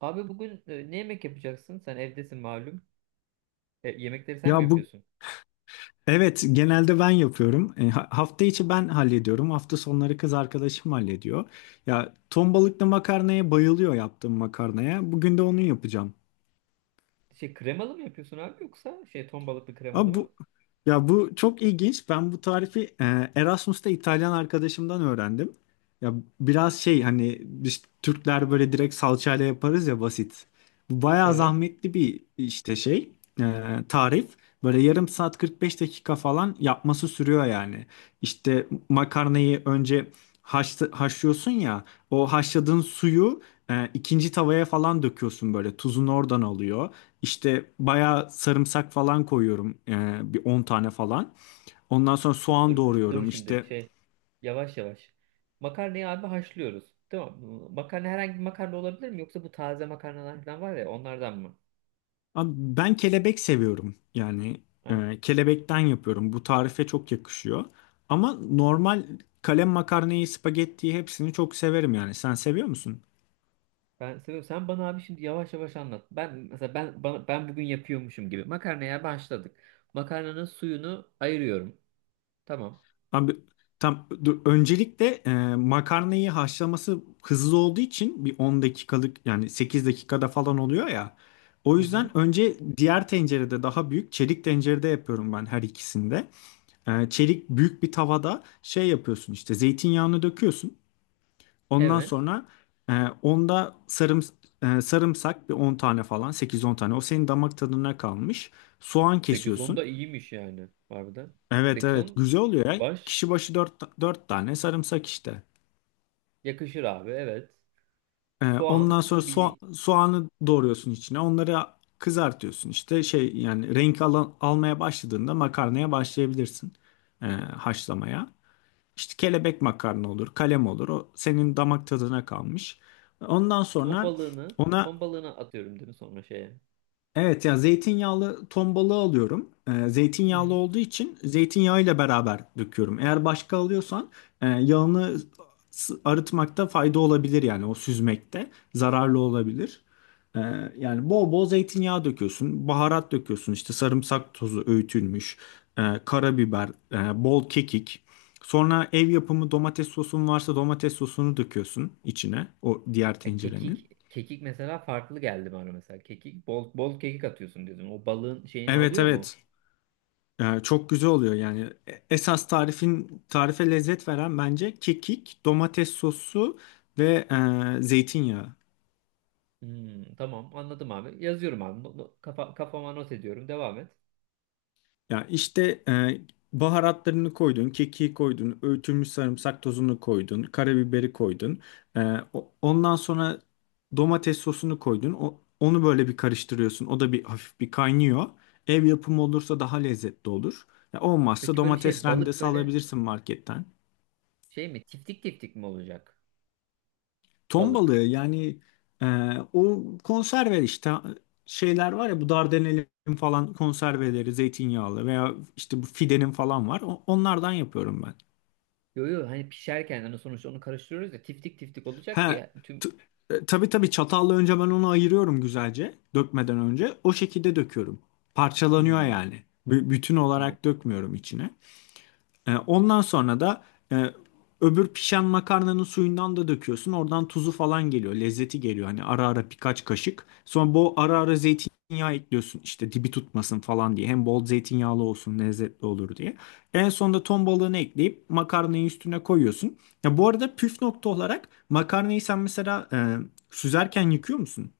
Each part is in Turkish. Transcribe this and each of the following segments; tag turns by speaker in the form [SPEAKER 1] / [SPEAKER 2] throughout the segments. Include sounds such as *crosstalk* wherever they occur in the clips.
[SPEAKER 1] Abi bugün ne yemek yapacaksın? Sen evdesin malum. Yemekleri sen mi
[SPEAKER 2] Ya bu
[SPEAKER 1] yapıyorsun?
[SPEAKER 2] Evet, genelde ben yapıyorum. Hafta içi ben hallediyorum. Hafta sonları kız arkadaşım hallediyor. Ya, ton balıklı makarnaya bayılıyor, yaptığım makarnaya. Bugün de onu yapacağım.
[SPEAKER 1] Şey kremalı mı yapıyorsun abi yoksa şey ton balıklı kremalı
[SPEAKER 2] Ama bu
[SPEAKER 1] mı?
[SPEAKER 2] Ya, bu çok ilginç. Ben bu tarifi Erasmus'ta İtalyan arkadaşımdan öğrendim. Ya, biraz şey, hani biz Türkler böyle direkt salçayla yaparız ya, basit. Bu bayağı
[SPEAKER 1] Evet.
[SPEAKER 2] zahmetli bir işte, e, tarif. Böyle yarım saat, 45 dakika falan yapması sürüyor yani. İşte makarnayı önce haşlıyorsun ya. O haşladığın suyu ikinci tavaya falan döküyorsun böyle. Tuzunu oradan alıyor. İşte bayağı sarımsak falan koyuyorum, bir 10 tane falan. Ondan sonra
[SPEAKER 1] Dur
[SPEAKER 2] soğan
[SPEAKER 1] dur dur, dur
[SPEAKER 2] doğruyorum.
[SPEAKER 1] şimdi şey yavaş yavaş. Makarnayı abi haşlıyoruz. Tamam mı? Makarna herhangi bir makarna olabilir mi? Yoksa bu taze makarnalar falan var ya onlardan mı?
[SPEAKER 2] Abi, ben kelebek seviyorum. Yani
[SPEAKER 1] Ha,
[SPEAKER 2] kelebekten yapıyorum. Bu tarife çok yakışıyor. Ama normal kalem makarnayı, spagettiyi, hepsini çok severim yani. Sen seviyor musun?
[SPEAKER 1] ben seviyorum. Sen bana abi şimdi yavaş yavaş anlat. Ben mesela ben bugün yapıyormuşum gibi. Makarnaya başladık. Makarnanın suyunu ayırıyorum. Tamam.
[SPEAKER 2] Abi tam dur, öncelikle makarnayı haşlaması hızlı olduğu için bir 10 dakikalık, yani 8 dakikada falan oluyor ya. O
[SPEAKER 1] Hı hı.
[SPEAKER 2] yüzden önce diğer tencerede, daha büyük çelik tencerede yapıyorum ben, her ikisinde. Çelik büyük bir tavada yapıyorsun işte, zeytinyağını döküyorsun. Ondan
[SPEAKER 1] Evet.
[SPEAKER 2] sonra e, onda sarım, sarımsak bir 10 tane falan, sekiz on tane, o senin damak tadına kalmış. Soğan
[SPEAKER 1] 8-10
[SPEAKER 2] kesiyorsun.
[SPEAKER 1] da iyiymiş yani harbiden.
[SPEAKER 2] Evet, evet,
[SPEAKER 1] 8-10
[SPEAKER 2] güzel oluyor ya.
[SPEAKER 1] baş
[SPEAKER 2] Kişi başı dört tane sarımsak işte.
[SPEAKER 1] yakışır abi evet.
[SPEAKER 2] Ondan
[SPEAKER 1] Soğan,
[SPEAKER 2] sonra
[SPEAKER 1] bildi
[SPEAKER 2] soğanı doğruyorsun içine. Onları kızartıyorsun işte, yani renk almaya başladığında makarnaya başlayabilirsin haşlamaya. İşte kelebek makarna olur, kalem olur. O senin damak tadına kalmış. Ondan sonra ona
[SPEAKER 1] ton balığını atıyorum değil mi sonra şeye?
[SPEAKER 2] Evet ya, zeytinyağlı ton balığı alıyorum.
[SPEAKER 1] Hı
[SPEAKER 2] Zeytinyağlı
[SPEAKER 1] hı.
[SPEAKER 2] olduğu için zeytinyağıyla beraber döküyorum. Eğer başka alıyorsan yağını arıtmakta fayda olabilir, yani o süzmekte zararlı olabilir. Ee, Yani bol bol zeytinyağı döküyorsun, baharat döküyorsun işte, sarımsak tozu öğütülmüş, karabiber, bol kekik. Sonra ev yapımı domates sosun varsa, domates sosunu döküyorsun içine, o diğer tencerenin.
[SPEAKER 1] Kekik mesela farklı geldi bana mesela. Kekik, bol bol kekik atıyorsun dedim. O balığın şeyini
[SPEAKER 2] Evet,
[SPEAKER 1] alıyor mu?
[SPEAKER 2] evet. Çok güzel oluyor yani. E- Esas tarifin Tarife lezzet veren bence kekik, domates sosu ve zeytinyağı.
[SPEAKER 1] Hmm, tamam anladım abi. Yazıyorum abi. Kafama not ediyorum. Devam et.
[SPEAKER 2] Ya işte, baharatlarını koydun, kekiği koydun, öğütülmüş sarımsak tozunu koydun, karabiberi koydun. E, Ondan sonra domates sosunu koydun. Onu böyle bir karıştırıyorsun. O da bir hafif bir kaynıyor. Ev yapımı olursa daha lezzetli olur. Ya olmazsa
[SPEAKER 1] Peki böyle
[SPEAKER 2] domates
[SPEAKER 1] şey balık
[SPEAKER 2] rendesi
[SPEAKER 1] böyle
[SPEAKER 2] alabilirsin marketten.
[SPEAKER 1] şey mi? Tiftik tiftik mi olacak
[SPEAKER 2] Ton balığı
[SPEAKER 1] balık?
[SPEAKER 2] yani, e, o konserve işte şeyler var ya, bu Dardanel'in falan konserveleri zeytinyağlı, veya işte bu Fide'nin falan var. Onlardan yapıyorum ben.
[SPEAKER 1] Yo yo hani pişerken hani sonuçta onu karıştırıyoruz ya tiftik tiftik olacak ki
[SPEAKER 2] He.
[SPEAKER 1] ya, tüm.
[SPEAKER 2] t- tabii, tabii, çatalla önce ben onu ayırıyorum güzelce, dökmeden önce. O şekilde döküyorum. Parçalanıyor
[SPEAKER 1] Hmm,
[SPEAKER 2] yani. Bütün
[SPEAKER 1] tamam.
[SPEAKER 2] olarak dökmüyorum içine. Ondan sonra da e, öbür pişen makarnanın suyundan da döküyorsun. Oradan tuzu falan geliyor. Lezzeti geliyor. Hani ara ara birkaç kaşık. Sonra bu ara ara zeytinyağı ekliyorsun. İşte dibi tutmasın falan diye. Hem bol zeytinyağlı olsun, lezzetli olur diye. En sonunda ton balığını ekleyip makarnayı üstüne koyuyorsun. Ya bu arada, püf nokta olarak makarnayı sen mesela süzerken yıkıyor musun?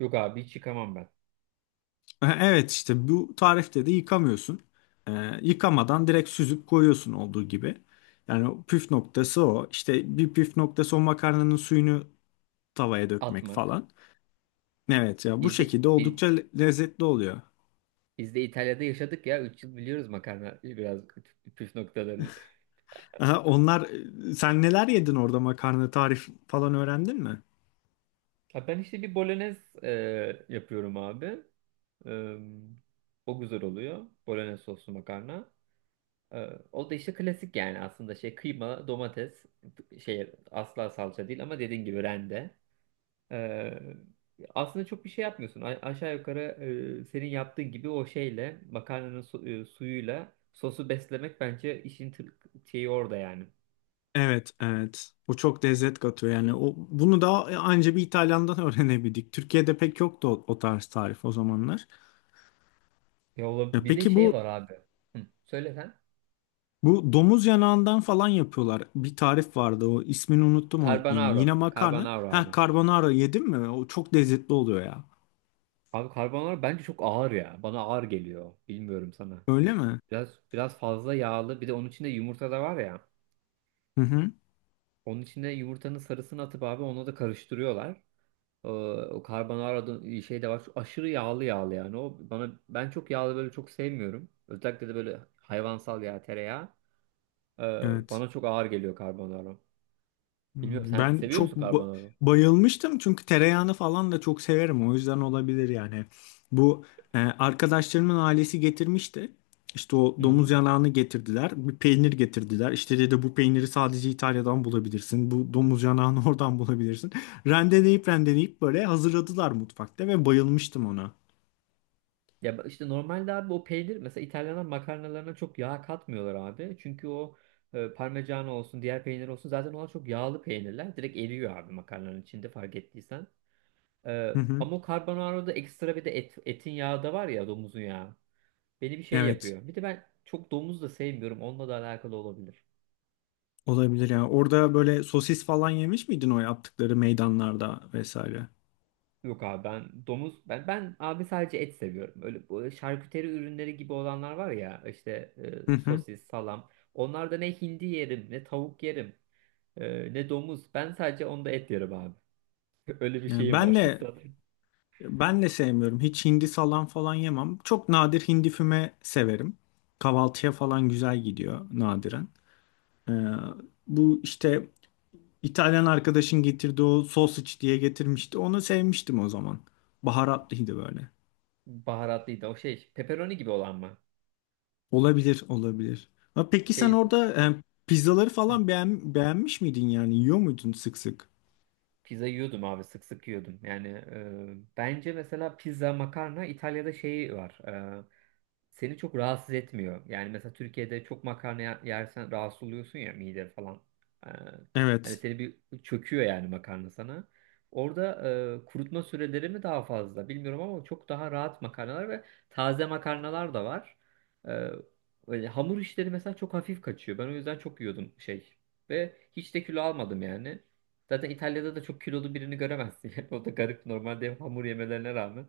[SPEAKER 1] Yok abi hiç yıkamam ben.
[SPEAKER 2] Evet, işte bu tarifte de yıkamıyorsun. E, Yıkamadan direkt süzüp koyuyorsun olduğu gibi. Yani o püf noktası o. İşte bir püf noktası, o makarnanın suyunu tavaya dökmek
[SPEAKER 1] Atmak.
[SPEAKER 2] falan. Evet ya, bu
[SPEAKER 1] Biz de
[SPEAKER 2] şekilde
[SPEAKER 1] biz,
[SPEAKER 2] oldukça lezzetli oluyor.
[SPEAKER 1] biz de İtalya'da yaşadık ya 3 yıl biliyoruz makarna biraz püf noktalarını.
[SPEAKER 2] Aha, onlar Sen neler yedin orada, makarna tarif falan öğrendin mi?
[SPEAKER 1] Ha, ben işte bir bolognese yapıyorum abi. E, O güzel oluyor. Bolognese soslu makarna. E, O da işte klasik yani aslında şey kıyma, domates, şey asla salça değil ama dediğin gibi rende. Ee, Aslında çok bir şey yapmıyorsun. Aşağı yukarı senin yaptığın gibi o şeyle makarnanın suyuyla sosu beslemek bence işin şeyi orada yani.
[SPEAKER 2] Evet, evet. O çok lezzet katıyor yani. O, bunu da anca bir İtalyan'dan *laughs* öğrenebildik. Türkiye'de pek yoktu o tarz tarif, o zamanlar.
[SPEAKER 1] Ya
[SPEAKER 2] E,
[SPEAKER 1] bir de
[SPEAKER 2] peki
[SPEAKER 1] şey
[SPEAKER 2] bu
[SPEAKER 1] var abi. Hı, söyle sen.
[SPEAKER 2] Bu domuz yanağından falan yapıyorlar. Bir tarif vardı, o ismini unuttum, o yemeğin.
[SPEAKER 1] Carbonaro.
[SPEAKER 2] Yine makarna.
[SPEAKER 1] Carbonaro
[SPEAKER 2] Ha,
[SPEAKER 1] abi.
[SPEAKER 2] carbonara yedim mi? O çok lezzetli oluyor ya.
[SPEAKER 1] Abi carbonaro bence çok ağır ya. Bana ağır geliyor. Bilmiyorum sana.
[SPEAKER 2] Öyle mi?
[SPEAKER 1] Biraz fazla yağlı. Bir de onun içinde yumurta da var ya.
[SPEAKER 2] Hı hı.
[SPEAKER 1] Onun içinde yumurtanın sarısını atıp abi onu da karıştırıyorlar. Ee, O carbonara'da şey de var. Şu aşırı yağlı yağlı yani. O bana ben çok yağlı böyle çok sevmiyorum. Özellikle de böyle hayvansal yağ, tereyağı.
[SPEAKER 2] Evet.
[SPEAKER 1] Bana çok ağır geliyor carbonara. Bilmiyorum
[SPEAKER 2] Hmm.
[SPEAKER 1] sen
[SPEAKER 2] Ben
[SPEAKER 1] seviyor musun
[SPEAKER 2] çok
[SPEAKER 1] carbonara?
[SPEAKER 2] bayılmıştım çünkü tereyağını falan da çok severim. O yüzden olabilir yani. Bu, arkadaşlarımın ailesi getirmişti. İşte o
[SPEAKER 1] Hı
[SPEAKER 2] domuz
[SPEAKER 1] hı.
[SPEAKER 2] yanağını getirdiler. Bir peynir getirdiler. İşte dedi, bu peyniri sadece İtalya'dan bulabilirsin. Bu domuz yanağını *laughs* oradan bulabilirsin. Rendeleyip rendeleyip böyle hazırladılar mutfakta ve bayılmıştım ona.
[SPEAKER 1] Ya işte normalde abi o peynir mesela İtalyanlar makarnalarına çok yağ katmıyorlar abi. Çünkü o parmigiano olsun diğer peynir olsun zaten onlar çok yağlı peynirler. Direkt eriyor abi makarnanın içinde fark ettiysen.
[SPEAKER 2] Hı hı.
[SPEAKER 1] Ama o carbonara'da ekstra bir de etin yağı da var ya domuzun yağı. Beni bir şey
[SPEAKER 2] Evet.
[SPEAKER 1] yapıyor. Bir de ben çok domuz da sevmiyorum. Onunla da alakalı olabilir.
[SPEAKER 2] Olabilir yani. Orada böyle sosis falan yemiş miydin, o yaptıkları meydanlarda vesaire?
[SPEAKER 1] Yok abi ben domuz ben ben abi sadece et seviyorum. Öyle bu şarküteri ürünleri gibi olanlar var ya işte
[SPEAKER 2] Hı hı.
[SPEAKER 1] sosis, salam. Onlarda ne hindi yerim, ne tavuk yerim, ne domuz. Ben sadece onda et yerim abi. *laughs* Öyle bir
[SPEAKER 2] Yani
[SPEAKER 1] şeyim
[SPEAKER 2] ben
[SPEAKER 1] var. *laughs*
[SPEAKER 2] de
[SPEAKER 1] Zaten
[SPEAKER 2] Ben de sevmiyorum. Hiç hindi salam falan yemem. Çok nadir hindi füme severim. Kahvaltıya falan güzel gidiyor nadiren. Ee, Bu işte, İtalyan arkadaşın getirdiği o sausage diye getirmişti. Onu sevmiştim o zaman. Baharatlıydı böyle.
[SPEAKER 1] baharatlıydı o şey. Pepperoni gibi olan mı?
[SPEAKER 2] Olabilir, olabilir. Ha, peki sen
[SPEAKER 1] Şey
[SPEAKER 2] orada pizzaları
[SPEAKER 1] hı.
[SPEAKER 2] falan beğenmiş miydin yani? Yiyor muydun sık sık?
[SPEAKER 1] Pizza yiyordum abi sık sık yiyordum. Yani bence mesela pizza, makarna İtalya'da şey var. e, Seni çok rahatsız etmiyor. Yani mesela Türkiye'de çok makarna yersen rahatsız oluyorsun ya mide falan. E, Hani
[SPEAKER 2] Evet.
[SPEAKER 1] seni bir çöküyor yani makarna sana. Orada kurutma süreleri mi daha fazla bilmiyorum ama çok daha rahat makarnalar ve taze makarnalar da var. E, Öyle hamur işleri mesela çok hafif kaçıyor. Ben o yüzden çok yiyordum şey. Ve hiç de kilo almadım yani. Zaten İtalya'da da çok kilolu birini göremezsin. *laughs* Yani o da garip normalde hep hamur yemelerine rağmen.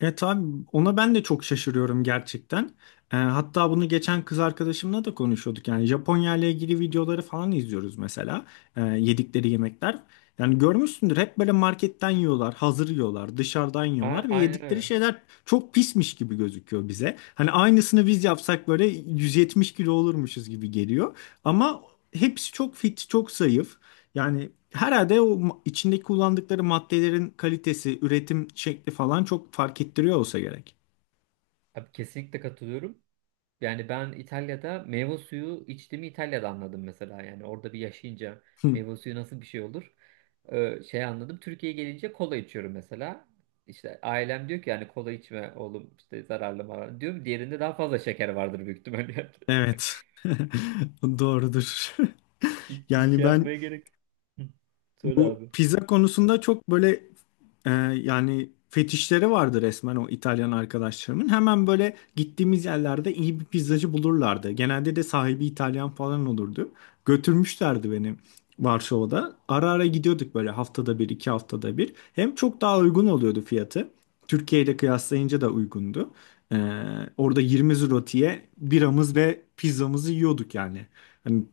[SPEAKER 2] Evet abi, ona ben de çok şaşırıyorum gerçekten. Hatta bunu geçen kız arkadaşımla da konuşuyorduk. Yani Japonya ile ilgili videoları falan izliyoruz mesela. Yedikleri yemekler. Yani görmüşsündür, hep böyle marketten yiyorlar, hazır yiyorlar, dışarıdan
[SPEAKER 1] A
[SPEAKER 2] yiyorlar ve
[SPEAKER 1] aynen
[SPEAKER 2] yedikleri
[SPEAKER 1] öyle.
[SPEAKER 2] şeyler çok pismiş gibi gözüküyor bize. Hani aynısını biz yapsak böyle 170 kilo olurmuşuz gibi geliyor. Ama hepsi çok fit, çok zayıf. Yani herhalde o içindeki kullandıkları maddelerin kalitesi, üretim şekli falan çok fark ettiriyor olsa gerek.
[SPEAKER 1] Abi kesinlikle katılıyorum. Yani ben İtalya'da meyve suyu içtiğimi İtalya'da anladım mesela. Yani orada bir yaşayınca
[SPEAKER 2] Hı,
[SPEAKER 1] meyve suyu nasıl bir şey olur? Şey anladım. Türkiye'ye gelince kola içiyorum mesela. İşte ailem diyor ki yani kola içme oğlum işte zararlı mı? Diyorum diğerinde daha fazla şeker vardır büyük ihtimalle. *laughs* yani.
[SPEAKER 2] evet. *laughs* Doğrudur. *laughs*
[SPEAKER 1] Hiç
[SPEAKER 2] Yani
[SPEAKER 1] şey
[SPEAKER 2] ben
[SPEAKER 1] yapmaya gerek. Hı. Söyle
[SPEAKER 2] bu
[SPEAKER 1] abi.
[SPEAKER 2] pizza konusunda çok böyle... Ee, Yani fetişleri vardı resmen, o İtalyan arkadaşlarımın. Hemen böyle gittiğimiz yerlerde iyi bir pizzacı bulurlardı. Genelde de sahibi İtalyan falan olurdu. Götürmüşlerdi beni Varşova'da. Ara ara gidiyorduk böyle, haftada bir, iki haftada bir. Hem çok daha uygun oluyordu fiyatı. Türkiye ile kıyaslayınca da uygundu. Ee, Orada 20 zlotiye biramız ve pizzamızı yiyorduk yani. Hani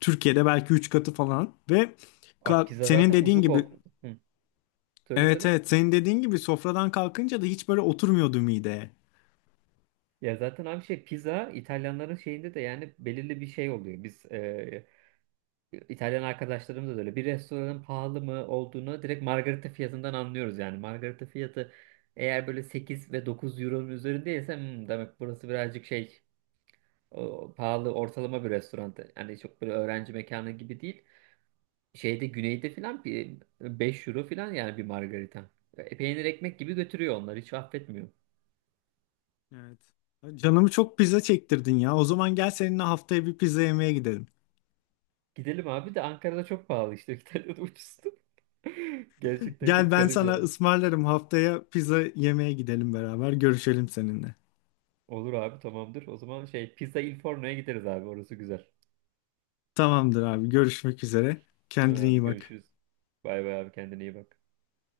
[SPEAKER 2] Türkiye'de belki 3 katı falan ve
[SPEAKER 1] Abi
[SPEAKER 2] ka-
[SPEAKER 1] pizza
[SPEAKER 2] senin
[SPEAKER 1] zaten
[SPEAKER 2] dediğin
[SPEAKER 1] uzuk
[SPEAKER 2] gibi
[SPEAKER 1] ol. Hı. Söyle
[SPEAKER 2] evet,
[SPEAKER 1] söyle.
[SPEAKER 2] evet, senin dediğin gibi sofradan kalkınca da hiç böyle oturmuyordu mideye.
[SPEAKER 1] Ya zaten abi şey pizza İtalyanların şeyinde de yani belirli bir şey oluyor. Biz İtalyan arkadaşlarımız da öyle. Bir restoranın pahalı mı olduğunu direkt margarita fiyatından anlıyoruz yani. Margarita fiyatı eğer böyle 8 ve 9 euronun üzerindeyse "Hmm, demek burası birazcık şey pahalı ortalama bir restoran." Yani çok böyle öğrenci mekanı gibi değil. Şeyde güneyde filan bir 5 euro filan yani bir margarita. Peynir ekmek gibi götürüyor onlar hiç affetmiyor.
[SPEAKER 2] Evet. Canımı çok pizza çektirdin ya. O zaman gel, seninle haftaya bir pizza yemeye gidelim.
[SPEAKER 1] Gidelim abi de Ankara'da çok pahalı işte. *laughs* İtalya'da ucuzdu. *laughs* Gerçekten
[SPEAKER 2] Gel,
[SPEAKER 1] çok
[SPEAKER 2] ben
[SPEAKER 1] garip
[SPEAKER 2] sana
[SPEAKER 1] yani.
[SPEAKER 2] ısmarlarım, haftaya pizza yemeye gidelim beraber. Görüşelim seninle.
[SPEAKER 1] Olur abi tamamdır. O zaman şey Pizza Il Forno'ya gideriz abi. Orası güzel.
[SPEAKER 2] Tamamdır abi, görüşmek üzere. Kendine
[SPEAKER 1] Hadi
[SPEAKER 2] iyi bak.
[SPEAKER 1] görüşürüz. Bay bay abi kendine iyi bak.